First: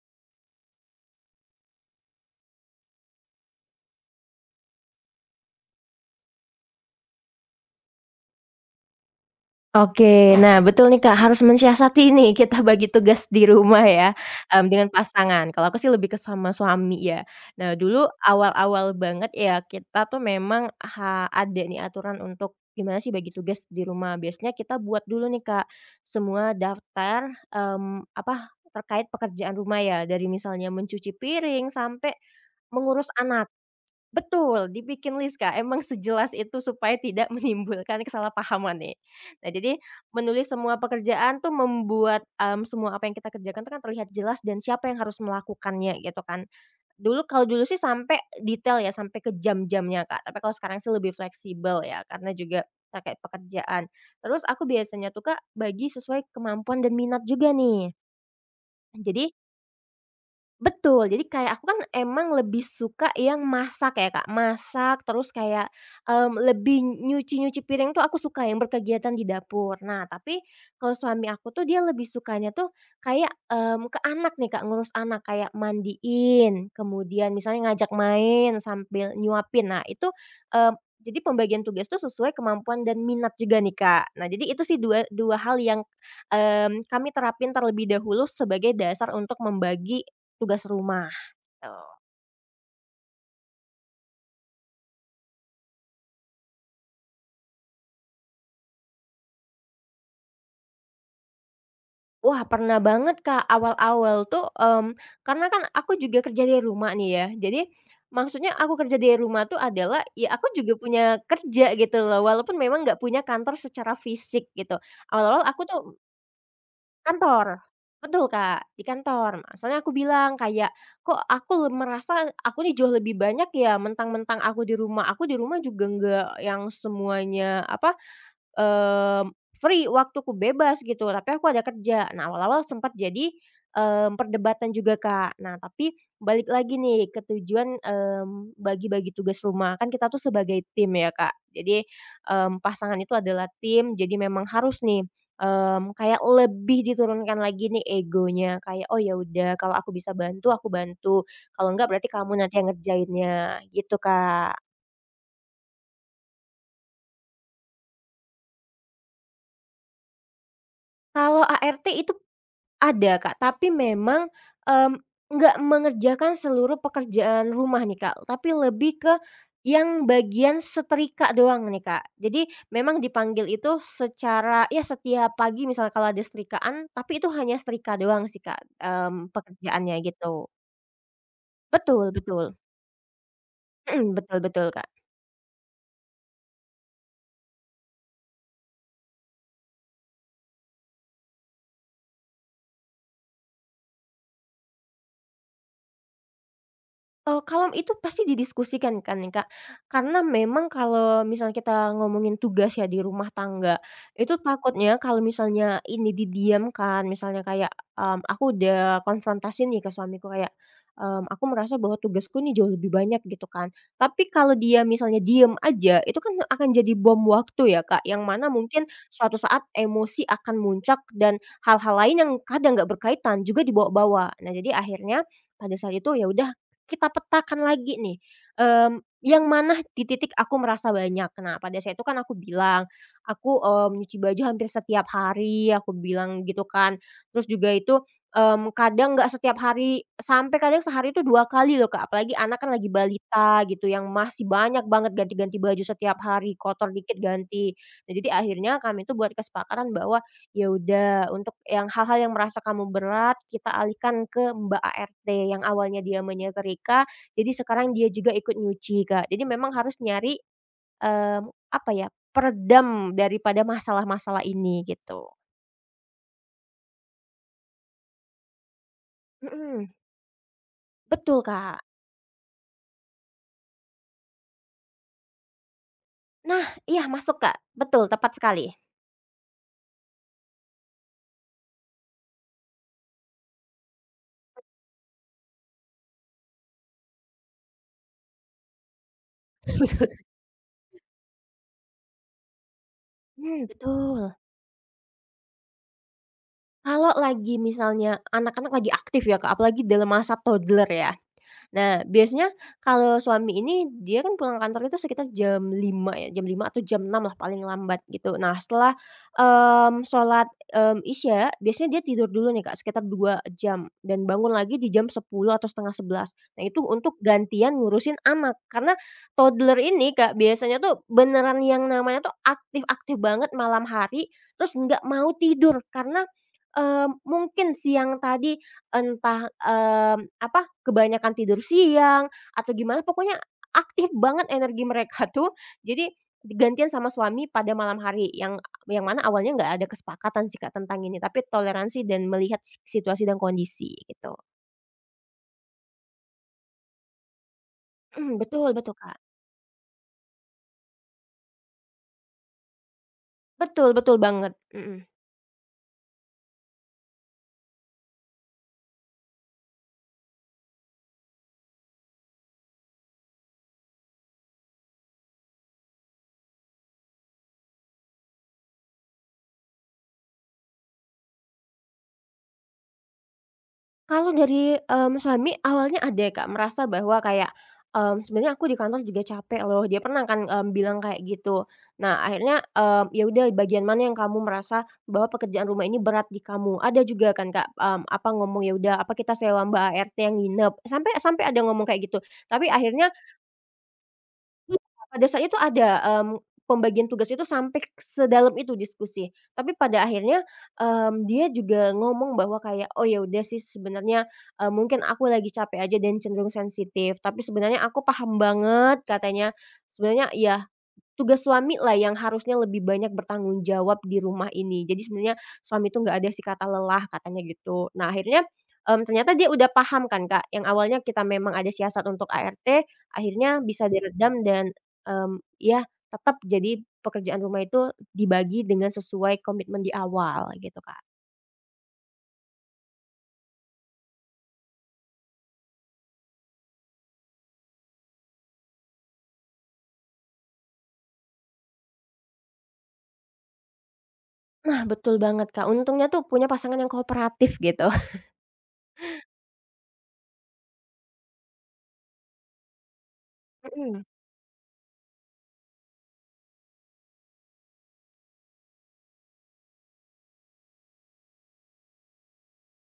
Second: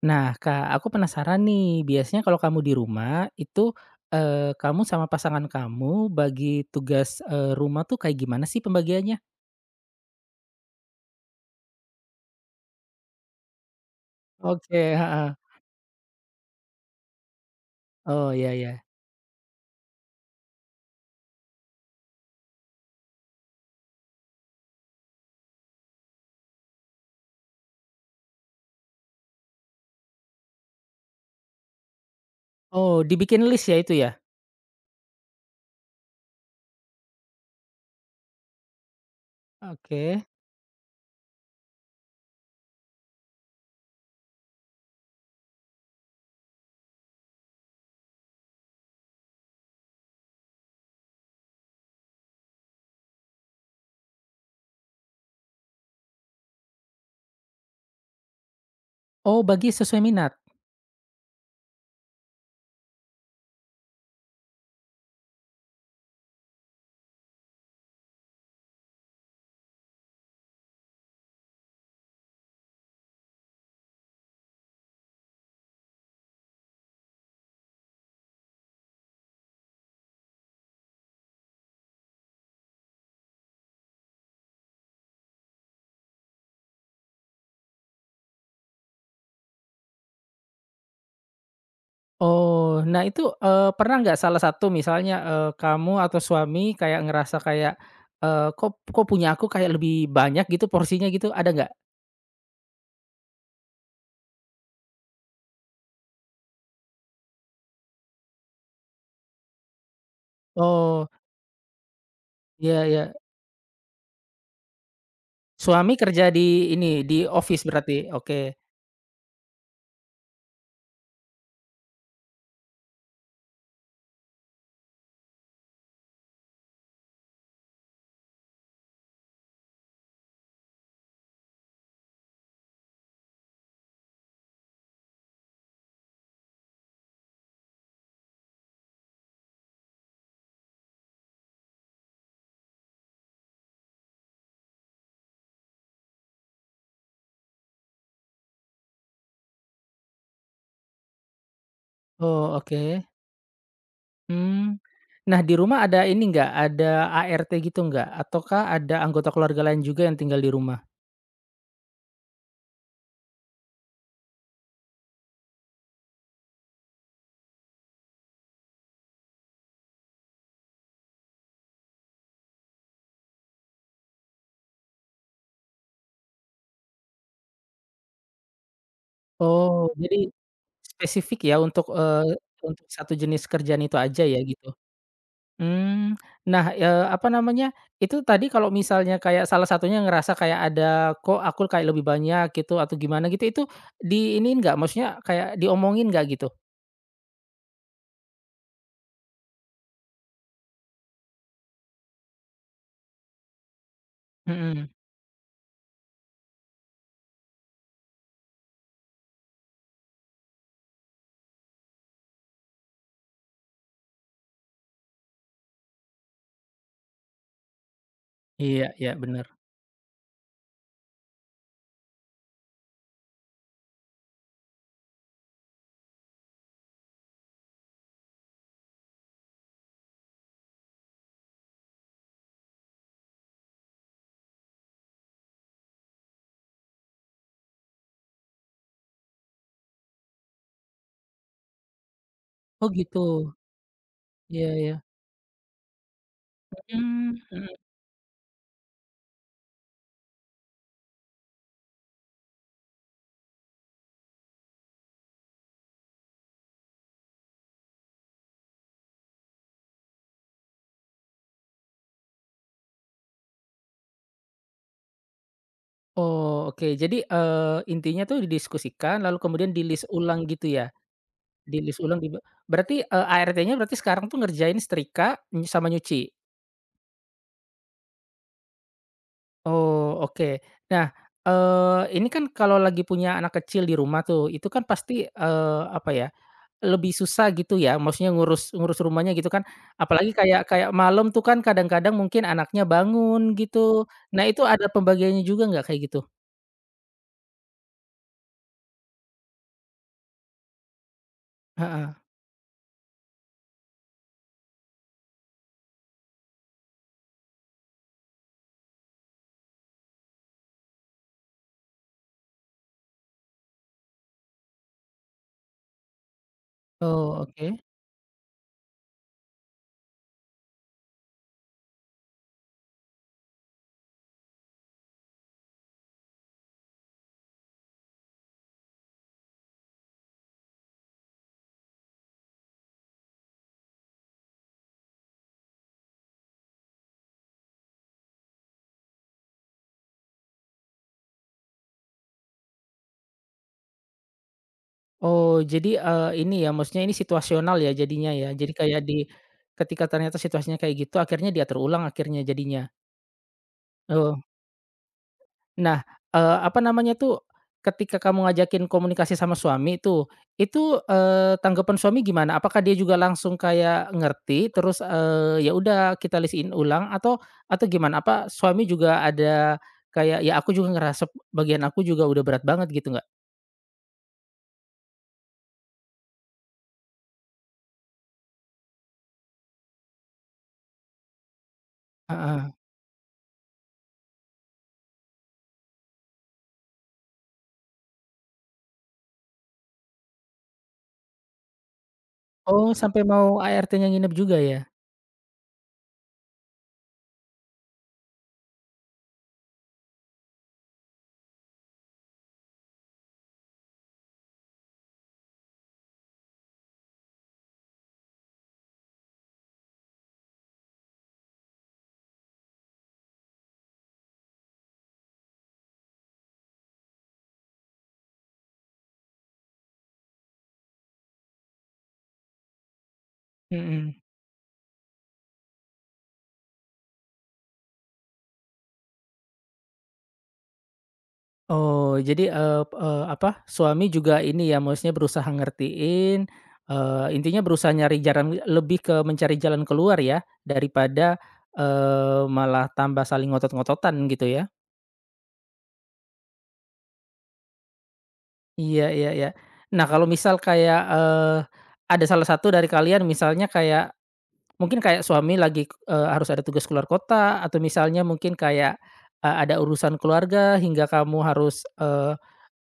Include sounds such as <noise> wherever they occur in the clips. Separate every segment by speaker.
Speaker 1: Nah, Kak, aku penasaran nih, biasanya kalau kamu di rumah itu, kamu sama pasangan kamu bagi tugas, rumah tuh kayak gimana sih pembagiannya?
Speaker 2: Oke. Nah, betul nih, Kak, harus mensiasati nih <laughs> kita bagi tugas di rumah ya,
Speaker 1: Oke,
Speaker 2: dengan
Speaker 1: heeh.
Speaker 2: pasangan. Kalau aku sih lebih ke sama suami ya. Nah, dulu
Speaker 1: Oh, iya ya.
Speaker 2: awal-awal banget ya kita tuh memang ada nih aturan untuk gimana sih bagi tugas di rumah. Biasanya kita buat dulu nih, Kak, semua daftar, apa, terkait pekerjaan rumah ya, dari misalnya mencuci piring sampai mengurus
Speaker 1: Oh,
Speaker 2: anak.
Speaker 1: dibikin list ya itu ya?
Speaker 2: Betul, dibikin list, Kak, emang sejelas itu supaya tidak <laughs> menimbulkan kesalahpahaman nih. Nah, jadi
Speaker 1: Oke.
Speaker 2: menulis semua pekerjaan tuh membuat, semua apa yang kita kerjakan itu kan terlihat jelas dan siapa yang harus melakukannya gitu kan. Kalau dulu sih sampai detail ya, sampai ke jam-jamnya, Kak, tapi kalau sekarang sih lebih fleksibel ya karena juga terkait pekerjaan. Terus aku biasanya tuh, Kak, bagi sesuai kemampuan dan minat juga nih. Jadi,
Speaker 1: Oh, bagi sesuai minat?
Speaker 2: betul, jadi kayak aku kan emang lebih suka yang masak ya Kak, masak terus kayak, lebih nyuci-nyuci piring tuh aku suka yang berkegiatan di dapur. Nah tapi kalau suami aku tuh dia lebih sukanya tuh kayak, ke anak nih Kak, ngurus anak kayak mandiin, kemudian misalnya ngajak main sambil nyuapin. Nah itu, mmm, jadi pembagian tugas tuh sesuai kemampuan dan minat juga nih Kak. Nah jadi itu sih dua dua hal yang, kami terapin terlebih dahulu sebagai dasar untuk membagi tugas rumah, tuh.
Speaker 1: Oh, nah itu, pernah nggak salah satu misalnya, kamu atau suami kayak ngerasa kayak, "Kok kok punya aku kayak lebih banyak gitu porsinya?" Gitu, ada nggak?
Speaker 2: Wah, pernah banget, Kak, awal-awal tuh, karena kan aku juga kerja dari rumah nih ya. Jadi, maksudnya aku kerja dari rumah tuh adalah, ya aku juga punya
Speaker 1: Oh,
Speaker 2: kerja gitu loh, walaupun memang
Speaker 1: iya
Speaker 2: nggak
Speaker 1: ya.
Speaker 2: punya kantor secara fisik gitu. Awal-awal aku
Speaker 1: Suami
Speaker 2: tuh
Speaker 1: kerja di ini, di
Speaker 2: kantor,
Speaker 1: office berarti?
Speaker 2: betul,
Speaker 1: Oke.
Speaker 2: Kak, di kantor. Soalnya aku bilang kayak, "Kok aku merasa aku nih jauh lebih banyak ya, mentang-mentang aku di rumah." Aku di rumah juga nggak yang semuanya apa. Mmm, Free, waktuku bebas gitu, tapi aku ada kerja. Nah, awal-awal sempat jadi, perdebatan juga, Kak. Nah, tapi balik lagi nih ke tujuan, bagi-bagi tugas rumah. Kan kita tuh sebagai tim ya, Kak. Jadi, pasangan itu adalah tim, jadi memang harus nih, kayak lebih diturunkan lagi nih egonya, kayak, "Oh ya udah, kalau aku bisa bantu, aku bantu. Kalau enggak berarti kamu
Speaker 1: Oh,
Speaker 2: nanti yang
Speaker 1: oke.
Speaker 2: ngerjainnya." Gitu, Kak.
Speaker 1: Hmm. Nah, di rumah ada ini nggak, ada ART gitu nggak? Ataukah ada anggota keluarga lain juga yang tinggal di rumah?
Speaker 2: Kalau ART itu ada Kak, tapi memang, mmm, nggak mengerjakan seluruh pekerjaan rumah nih Kak, tapi lebih ke yang bagian setrika doang nih Kak. Jadi memang dipanggil itu secara ya setiap pagi misalnya kalau ada setrikaan, tapi itu hanya setrika doang sih Kak,
Speaker 1: Oh,
Speaker 2: pekerjaannya
Speaker 1: jadi
Speaker 2: gitu.
Speaker 1: spesifik ya untuk,
Speaker 2: Betul betul,
Speaker 1: untuk satu jenis kerjaan itu
Speaker 2: <clears throat>
Speaker 1: aja
Speaker 2: betul
Speaker 1: ya
Speaker 2: betul
Speaker 1: gitu?
Speaker 2: Kak.
Speaker 1: Mmm, nah, apa namanya, itu tadi kalau misalnya kayak salah satunya ngerasa kayak ada, "Kok aku kayak lebih banyak," gitu atau gimana gitu, itu diiniin nggak? Maksudnya kayak diomongin nggak gitu?
Speaker 2: Kalau itu pasti didiskusikan kan nih, Kak, karena memang kalau misalnya kita ngomongin tugas ya di rumah tangga, itu
Speaker 1: Mhm,
Speaker 2: takutnya kalau misalnya ini didiamkan, misalnya kayak, aku udah konfrontasi nih ke suamiku kayak, "Aku merasa bahwa tugasku nih jauh lebih banyak," gitu kan. Tapi kalau dia misalnya diem aja, itu kan akan jadi bom waktu ya Kak, yang mana
Speaker 1: iya
Speaker 2: mungkin
Speaker 1: iya
Speaker 2: suatu
Speaker 1: bener.
Speaker 2: saat emosi akan muncak dan hal-hal lain yang kadang nggak berkaitan juga dibawa-bawa. Nah, jadi akhirnya pada saat itu ya udah kita petakan lagi nih, yang mana di titik aku merasa banyak. Nah, pada saat itu kan aku bilang, aku, nyuci baju hampir setiap hari, aku bilang gitu kan. Terus juga itu, kadang nggak setiap hari, sampai kadang sehari itu 2 kali loh, Kak. Apalagi anak kan lagi
Speaker 1: Oh gitu,
Speaker 2: balita gitu, yang masih
Speaker 1: iya
Speaker 2: banyak
Speaker 1: iya,
Speaker 2: banget ganti-ganti baju setiap hari, kotor dikit
Speaker 1: mhm mhm.
Speaker 2: ganti. Nah, jadi akhirnya kami tuh buat kesepakatan bahwa ya udah, untuk yang hal-hal yang merasa kamu berat, kita alihkan ke Mbak ART yang awalnya dia menyetrika, jadi sekarang dia juga ikut nyuci, Kak. Jadi memang harus nyari, mmm, apa ya, peredam daripada masalah-masalah ini gitu.
Speaker 1: Oh, oke. Jadi, intinya tuh didiskusikan lalu kemudian
Speaker 2: Mhm,
Speaker 1: di-list ulang gitu ya?
Speaker 2: betul, Kak.
Speaker 1: Di-list ulang dibe Berarti, ART-nya berarti sekarang tuh ngerjain setrika nyu sama nyuci?
Speaker 2: Nah, iya masuk, Kak, betul, tepat sekali.
Speaker 1: Oh, oke. Nah, ini kan kalau lagi punya anak kecil di rumah tuh, itu kan pasti, apa ya, lebih susah gitu ya, maksudnya ngurus ngurus rumahnya gitu kan. Apalagi kayak kayak malam tuh kan kadang-kadang mungkin anaknya bangun
Speaker 2: Mhm,
Speaker 1: gitu.
Speaker 2: betul.
Speaker 1: Nah, itu ada pembagiannya juga nggak kayak gitu?
Speaker 2: Kalau lagi misalnya anak-anak lagi aktif ya, Kak, apalagi dalam masa toddler ya. Nah,
Speaker 1: Heeh.
Speaker 2: biasanya kalau suami ini dia kan pulang kantor itu sekitar jam 5 ya, jam 5 atau jam 6 lah paling lambat gitu. Nah, setelah, sholat, Isya biasanya dia tidur dulu nih Kak sekitar 2 jam dan bangun lagi di jam 10 atau setengah sebelas. Nah, itu untuk
Speaker 1: Oh,
Speaker 2: gantian
Speaker 1: oke.
Speaker 2: ngurusin anak karena toddler ini Kak biasanya tuh beneran yang namanya tuh aktif-aktif banget malam hari, terus nggak mau tidur karena, mungkin siang tadi. Entah, apa, kebanyakan tidur siang atau gimana pokoknya aktif banget energi mereka <laughs> tuh, jadi digantian sama suami pada malam hari yang mana awalnya nggak ada kesepakatan sih Kak tentang ini, tapi toleransi dan melihat situasi dan kondisi gitu.
Speaker 1: Oh, jadi, ini ya, maksudnya ini situasional ya jadinya
Speaker 2: Mhm,
Speaker 1: ya?
Speaker 2: betul
Speaker 1: Jadi
Speaker 2: betul
Speaker 1: kayak di
Speaker 2: Kak,
Speaker 1: ketika ternyata situasinya kayak gitu akhirnya dia terulang akhirnya jadinya?
Speaker 2: betul betul
Speaker 1: Oh.
Speaker 2: banget, mhm.
Speaker 1: Nah, apa namanya tuh, ketika kamu ngajakin komunikasi sama suami tuh, itu, tanggapan suami gimana? Apakah dia juga langsung kayak ngerti terus, ya udah kita list ulang atau gimana? Apa suami juga ada kayak, "Ya aku juga ngerasa bagian aku juga udah berat banget," gitu nggak?
Speaker 2: Kalau dari, suami awalnya ada Kak, merasa bahwa kayak, "Sebenarnya aku di kantor juga capek loh." Dia pernah kan, bilang kayak gitu. Nah akhirnya,
Speaker 1: Heeh.
Speaker 2: "Ya udah bagian mana yang kamu merasa bahwa pekerjaan rumah ini berat di kamu?" Ada juga kan Kak, apa ngomong, "Ya udah apa kita sewa mbak ART yang nginep." Sampai sampai ada ngomong kayak gitu. Tapi
Speaker 1: Oh,
Speaker 2: akhirnya,
Speaker 1: sampai mau ART-nya nginep juga ya?
Speaker 2: pada saat itu ada, pembagian tugas itu sampai sedalam itu diskusi, tapi pada akhirnya, dia juga ngomong bahwa kayak, "Oh, ya udah sih sebenarnya, mungkin aku lagi capek aja dan cenderung sensitif, tapi sebenarnya aku paham banget," katanya, "sebenarnya ya tugas suami lah yang harusnya lebih banyak bertanggung jawab di rumah ini. Jadi sebenarnya suami itu nggak ada sih kata lelah katanya gitu. Nah akhirnya, ternyata dia udah paham kan Kak, yang awalnya kita memang ada siasat untuk ART, akhirnya bisa
Speaker 1: Mhm.
Speaker 2: diredam dan, ya tetap jadi pekerjaan rumah itu dibagi dengan sesuai komitmen di awal gitu Kak.
Speaker 1: Oh, jadi, eee eee, apa, suami juga ini ya, maksudnya berusaha ngertiin, intinya berusaha nyari jalan lebih ke mencari jalan keluar ya, daripada, malah tambah saling ngotot-ngototan gitu ya?
Speaker 2: Nah betul banget Kak, untungnya tuh punya pasangan yang kooperatif gitu. <laughs>
Speaker 1: Iya iya iya. Nah, kalau misal kayak, ada salah satu dari kalian misalnya
Speaker 2: Mhm.
Speaker 1: kayak mungkin kayak suami lagi, harus ada tugas keluar kota atau misalnya mungkin kayak, ada urusan keluarga hingga kamu harus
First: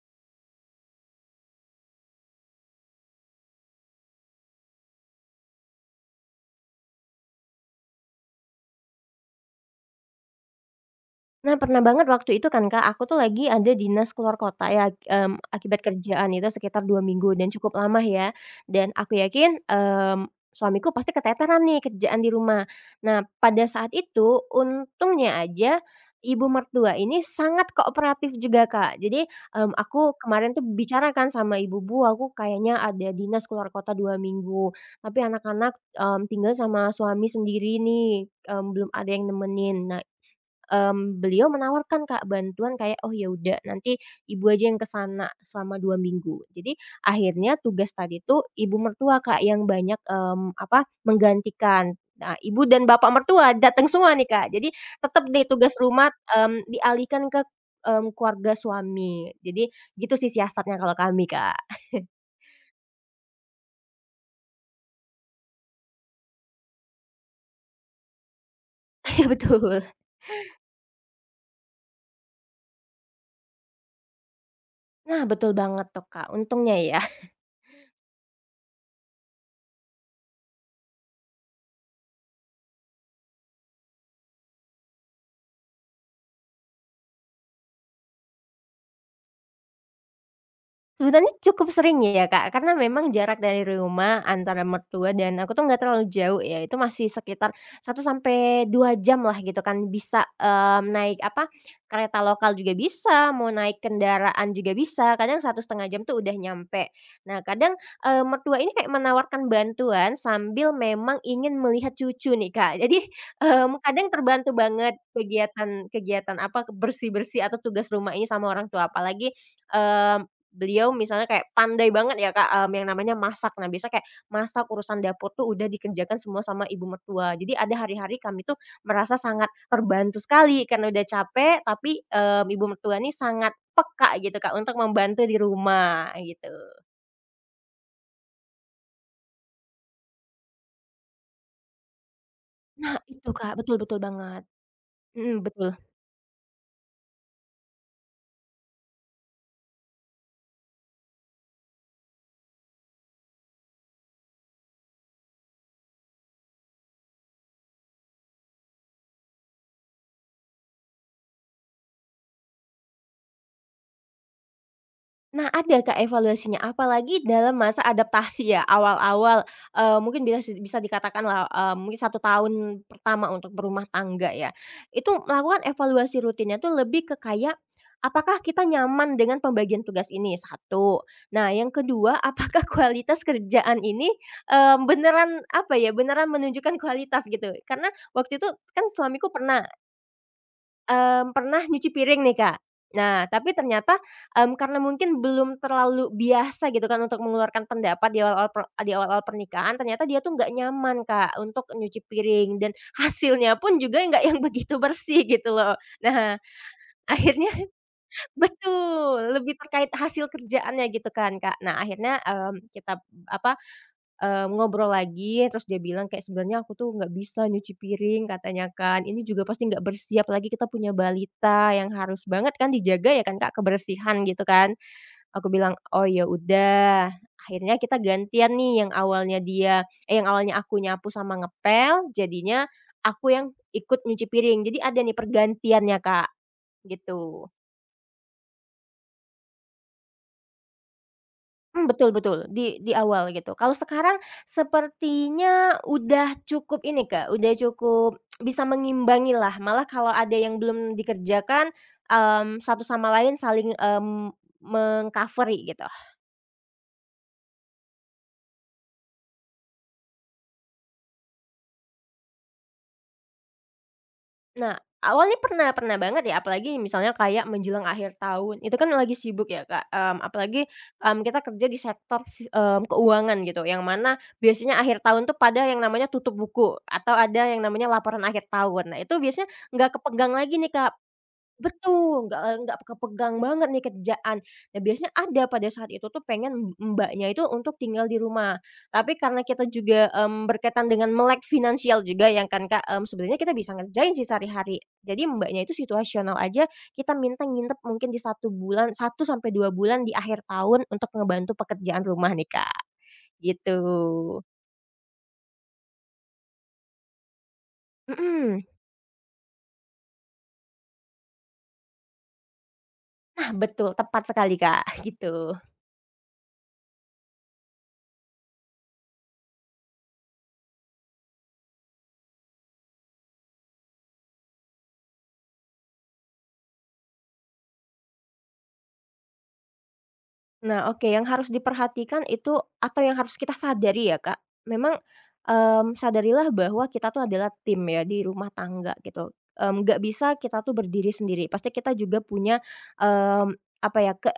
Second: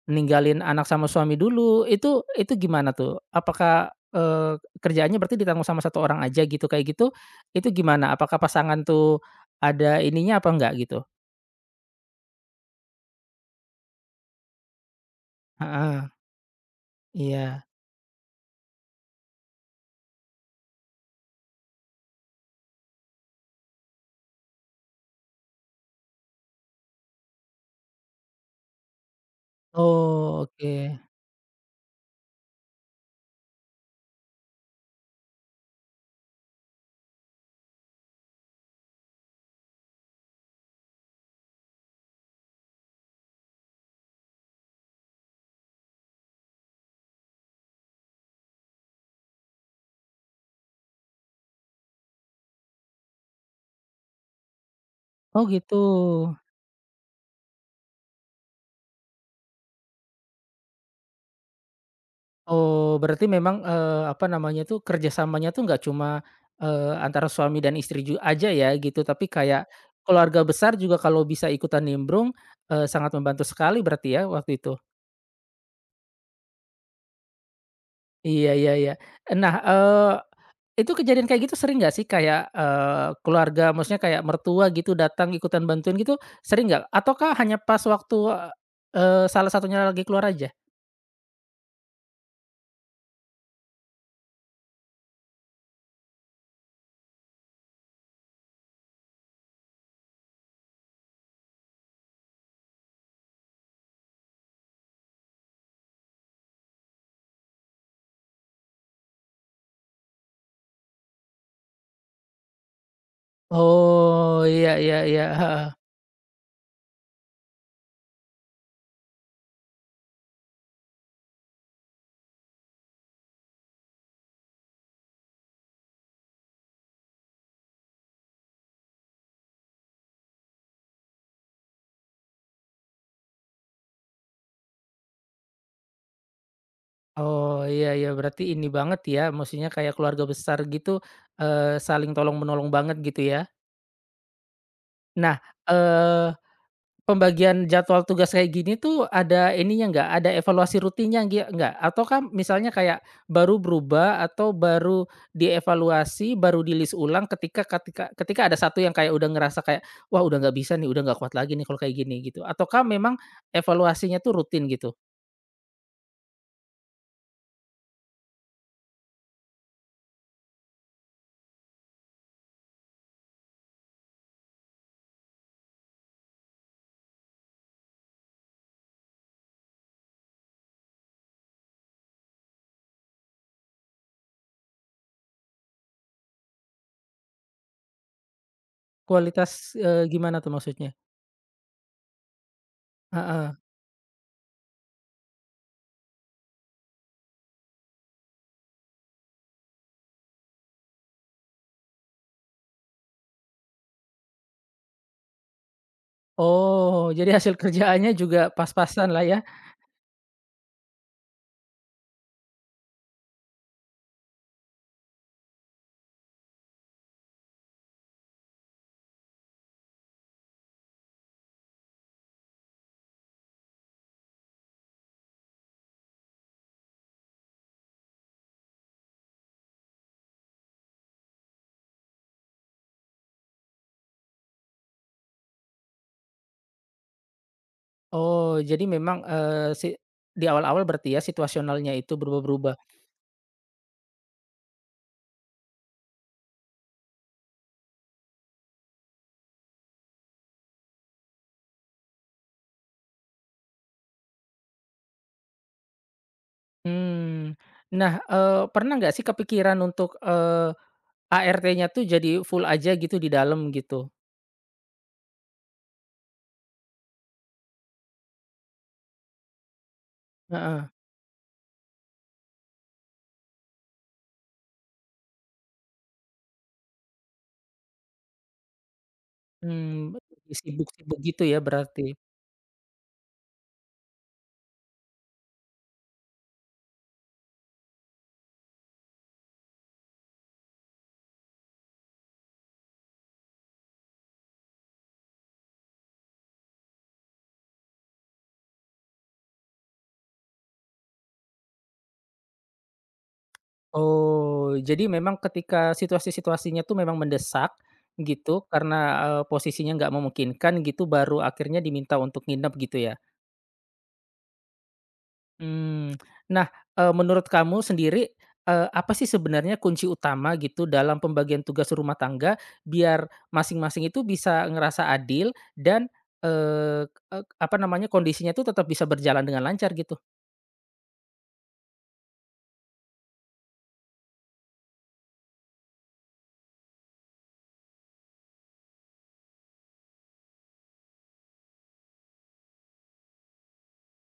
Speaker 1: ninggalin anak sama suami dulu, itu gimana tuh? Apakah, kerjaannya berarti ditanggung sama satu orang aja gitu, kayak gitu, itu gimana? Apakah pasangan tuh ada ininya apa enggak gitu?
Speaker 2: Nah, pernah banget waktu itu kan, Kak, aku tuh lagi ada dinas keluar kota ya, akibat
Speaker 1: Heeh,
Speaker 2: kerjaan itu sekitar 2 minggu dan
Speaker 1: iya.
Speaker 2: cukup lama ya, dan aku yakin, suamiku pasti keteteran nih kerjaan di rumah. Nah, pada saat itu untungnya aja ibu mertua ini sangat kooperatif juga, Kak. Jadi, aku
Speaker 1: Oh,
Speaker 2: kemarin tuh
Speaker 1: oke.
Speaker 2: bicara kan sama ibu, "Bu, aku kayaknya ada dinas keluar kota 2 minggu, tapi anak-anak, tinggal sama suami sendiri nih, belum ada yang nemenin." Nah, beliau menawarkan Kak bantuan kayak, "Oh ya udah nanti ibu aja yang ke sana selama 2 minggu." Jadi akhirnya tugas tadi tuh ibu mertua Kak yang banyak, apa, menggantikan. Nah, ibu dan bapak mertua datang semua nih Kak. Jadi tetap
Speaker 1: Oh
Speaker 2: deh tugas
Speaker 1: gitu.
Speaker 2: rumah, dialihkan ke, keluarga suami. Jadi gitu sih siasatnya kalau kami Kak.
Speaker 1: Oh, berarti memang, apa namanya tuh, kerjasamanya tuh nggak cuma, antara suami dan istri aja ya gitu,
Speaker 2: <laughs> Iya
Speaker 1: tapi kayak
Speaker 2: betul.
Speaker 1: keluarga besar juga kalau bisa ikutan nimbrung, sangat membantu sekali berarti ya waktu itu?
Speaker 2: Nah betul banget tuh Kak, untungnya ya.
Speaker 1: Iya iya iya. Nah, itu kejadian kayak gitu sering nggak sih? Kayak, keluarga maksudnya kayak mertua gitu datang ikutan bantuin gitu, sering nggak? Ataukah hanya pas waktu, salah satunya lagi keluar aja?
Speaker 2: Sebenarnya cukup sering ya, Kak, karena memang jarak dari rumah antara mertua dan aku tuh nggak terlalu jauh ya, itu masih sekitar 1 sampai 2 jam lah gitu kan bisa, naik apa, kereta lokal juga bisa, mau naik kendaraan juga bisa, kadang 1,5 jam tuh udah nyampe. Nah kadang, mertua ini kayak menawarkan bantuan sambil memang ingin melihat cucu nih, Kak. Jadi, <laughs> kadang
Speaker 1: Oh,
Speaker 2: terbantu
Speaker 1: iya iya
Speaker 2: banget
Speaker 1: iya, heeh.
Speaker 2: kegiatan kegiatan apa, bersih-bersih atau tugas rumah ini sama orang tua, apalagi, mmm beliau misalnya kayak pandai banget ya, Kak, yang namanya masak. Nah, biasa kayak masak, urusan dapur tuh udah dikerjakan semua sama ibu mertua. Jadi ada hari-hari kami tuh merasa sangat terbantu sekali karena udah capek, tapi, ibu mertua nih sangat peka gitu, Kak, untuk membantu di rumah, gitu.
Speaker 1: Oh, iya iya, berarti ini banget ya, maksudnya kayak keluarga besar gitu, saling tolong menolong
Speaker 2: Nah,
Speaker 1: banget gitu
Speaker 2: itu,
Speaker 1: ya.
Speaker 2: Kak, betul betul banget.
Speaker 1: Nah,
Speaker 2: Mhm, betul.
Speaker 1: eee pembagian jadwal tugas kayak gini tuh ada ininya nggak, ada evaluasi rutinnya nggih nggak? Ataukah misalnya kayak baru berubah atau baru dievaluasi, baru dilis ulang ketika ketika ketika ada satu yang kayak udah ngerasa kayak, "Wah udah nggak bisa nih, udah nggak kuat lagi nih kalau kayak gini," gitu? Ataukah memang evaluasinya tuh rutin gitu?
Speaker 2: Nah, ada Kak evaluasinya, apalagi dalam masa adaptasi ya, awal-awal, mungkin bilas bisa dikatakanlah, mungkin 1 tahun pertama untuk berumah tangga ya. Itu melakukan evaluasi rutinnya tuh lebih ke kayak, apakah kita nyaman dengan pembagian tugas ini? Satu. Nah, yang kedua, <laughs> apakah kualitas kerjaan ini, beneran apa ya, beneran menunjukkan kualitas gitu. Karena waktu itu kan suamiku
Speaker 1: Kualitas,
Speaker 2: pernah
Speaker 1: gimana tuh maksudnya?
Speaker 2: Mmm, pernah nyuci piring nih, Kak. Nah,
Speaker 1: Heeh.
Speaker 2: tapi ternyata, karena mungkin belum terlalu biasa gitu kan untuk mengeluarkan pendapat di awal-awal di awal-awal pernikahan, ternyata dia tuh nggak nyaman, Kak, untuk nyuci piring dan <laughs> hasilnya pun juga nggak yang begitu bersih gitu loh. Nah, <laughs>
Speaker 1: Oh, jadi
Speaker 2: akhirnya
Speaker 1: hasil kerjaannya juga pas-pasan
Speaker 2: betul,
Speaker 1: lah ya?
Speaker 2: lebih terkait hasil kerjaannya gitu kan, Kak. Nah, akhirnya, kita apa. Ngobrol lagi terus dia bilang kayak, "Sebenarnya aku tuh nggak bisa nyuci piring," katanya kan, "ini juga pasti nggak bersih apalagi kita punya balita yang harus banget kan dijaga ya kan Kak, kebersihan," gitu kan. Aku bilang, "Oh ya udah." Akhirnya kita gantian nih yang awalnya yang awalnya aku nyapu sama ngepel, jadinya aku yang ikut nyuci piring. Jadi ada nih pergantiannya Kak, gitu.
Speaker 1: Oh, jadi memang, eee, si di awal-awal berarti ya situasionalnya
Speaker 2: Betul
Speaker 1: itu
Speaker 2: betul,
Speaker 1: berubah-berubah?
Speaker 2: di awal gitu. Kalau sekarang sepertinya udah cukup ini, Kak, udah cukup bisa mengimbangilah, malah kalau ada yang belum dikerjakan, satu sama lain saling, meng-cover-i gitu.
Speaker 1: Hmm. Nah, pernah nggak sih kepikiran untuk, ART-nya tuh jadi full aja gitu di dalam gitu?
Speaker 2: Nah, awalnya pernah pernah banget ya, apalagi misalnya kayak menjelang akhir tahun, itu kan lagi sibuk ya, Kak, apalagi,
Speaker 1: Heeh.
Speaker 2: kita kerja di sektor keuangan gitu, yang mana biasanya akhir tahun tuh pada yang namanya tutup buku, atau ada yang namanya laporan akhir tahun. Nah, itu biasanya nggak
Speaker 1: Mmm,
Speaker 2: kepegang lagi nih, Kak.
Speaker 1: sibuk-sibuk gitu ya berarti?
Speaker 2: Betul, nggak kepegang banget nih kerjaan. Nah, biasanya ada pada saat itu tuh pengen Mbaknya itu untuk tinggal di rumah. Tapi karena kita juga, berkaitan dengan melek finansial juga yang kan, Kak, sebenarnya kita bisa ngerjain sih sehari-hari. Jadi Mbaknya itu situasional aja, kita minta nginep mungkin di 1 bulan, 1 sampai 2 bulan di akhir tahun untuk ngebantu pekerjaan rumah nih, Kak, gitu.
Speaker 1: Oh, jadi memang ketika situasi-situasinya tuh memang mendesak
Speaker 2: Mhm,
Speaker 1: gitu karena, posisinya nggak memungkinkan gitu baru akhirnya diminta untuk nginep gitu ya?
Speaker 2: nah betul, tepat sekali, Kak, <laughs> gitu.
Speaker 1: Hmm. Nah, menurut kamu sendiri, apa sih sebenarnya kunci utama gitu dalam pembagian tugas rumah tangga biar masing-masing itu bisa ngerasa adil dan, eee, ek apa namanya, kondisinya itu tetap bisa berjalan dengan lancar gitu?
Speaker 2: Nah, oke yang harus diperhatikan itu atau yang harus kita sadari ya, Kak, memang, sadarilah bahwa kita tuh adalah tim ya di rumah tangga gitu, nggak bisa kita tuh berdiri sendiri, pasti kita juga punya, mmm, apa ya,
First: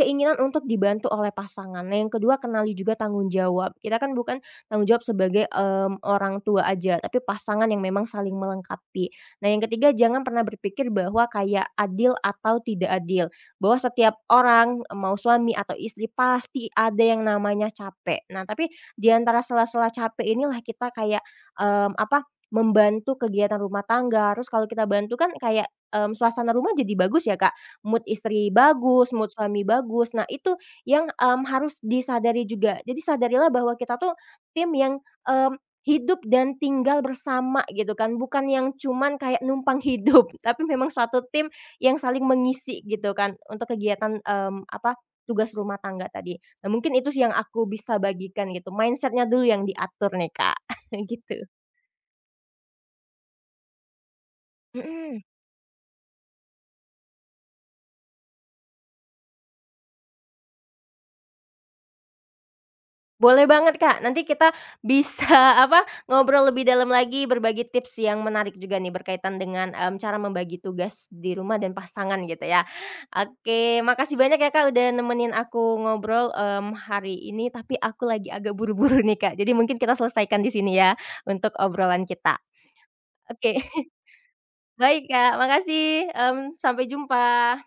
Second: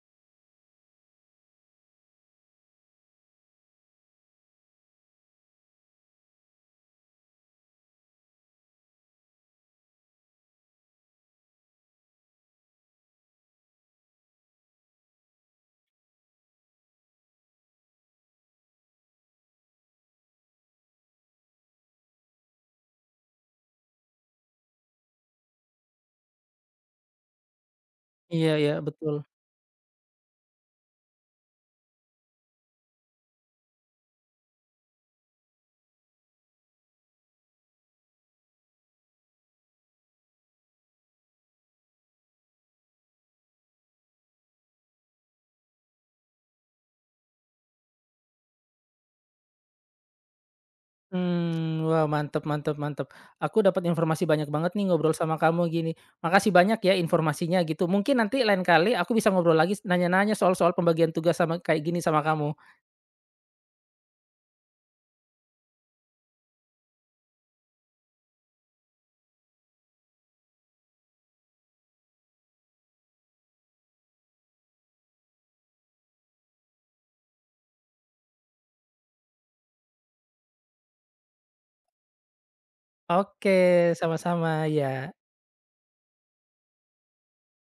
Speaker 2: keinginan untuk dibantu oleh pasangan. Nah, yang kedua kenali juga tanggung jawab, kita kan bukan tanggung jawab sebagai, orang tua aja, tapi pasangan yang memang saling melengkapi. Nah, yang ketiga jangan pernah berpikir bahwa kayak adil atau tidak adil bahwa setiap orang, mau suami atau istri pasti ada yang namanya capek. Nah, tapi di antara sela-sela capek inilah kita kayak, apa, membantu kegiatan rumah tangga. Terus kalau kita bantu kan kayak, suasana rumah jadi bagus ya, Kak. Mood istri
Speaker 1: Iya iya,
Speaker 2: bagus,
Speaker 1: betul.
Speaker 2: mood suami bagus. Nah, itu yang, harus disadari juga. Jadi sadarilah bahwa kita tuh tim yang, mmm, hidup dan tinggal bersama gitu kan, bukan yang cuman kayak numpang hidup, <laughs> tapi memang suatu tim yang saling mengisi gitu kan untuk kegiatan, apa, tugas rumah tangga tadi. Nah mungkin itu sih yang aku bisa bagikan gitu, mindsetnya dulu yang diatur nih Kak, <laughs> gitu.
Speaker 1: Hmm. Wah, mantep mantep mantep. Aku dapat informasi banyak banget nih ngobrol
Speaker 2: Mhm.
Speaker 1: sama kamu gini. Makasih banyak ya informasinya gitu. Mungkin nanti lain kali aku bisa ngobrol lagi nanya-nanya soal-soal pembagian tugas sama kayak gini sama kamu.
Speaker 2: Boleh banget Kak, nanti kita bisa <laughs> apa, ngobrol lebih dalam lagi, berbagi tips yang menarik juga nih berkaitan dengan, cara membagi tugas di rumah dan pasangan gitu ya. Oke, makasih banyak ya Kak udah nemenin aku ngobrol, hari ini, tapi aku lagi agak buru-buru nih Kak, jadi mungkin kita selesaikan di sini ya untuk obrolan kita. Oke,
Speaker 1: Oke,
Speaker 2: <laughs>
Speaker 1: sama-sama,
Speaker 2: baik
Speaker 1: ya.
Speaker 2: Kak, makasih, sampai jumpa.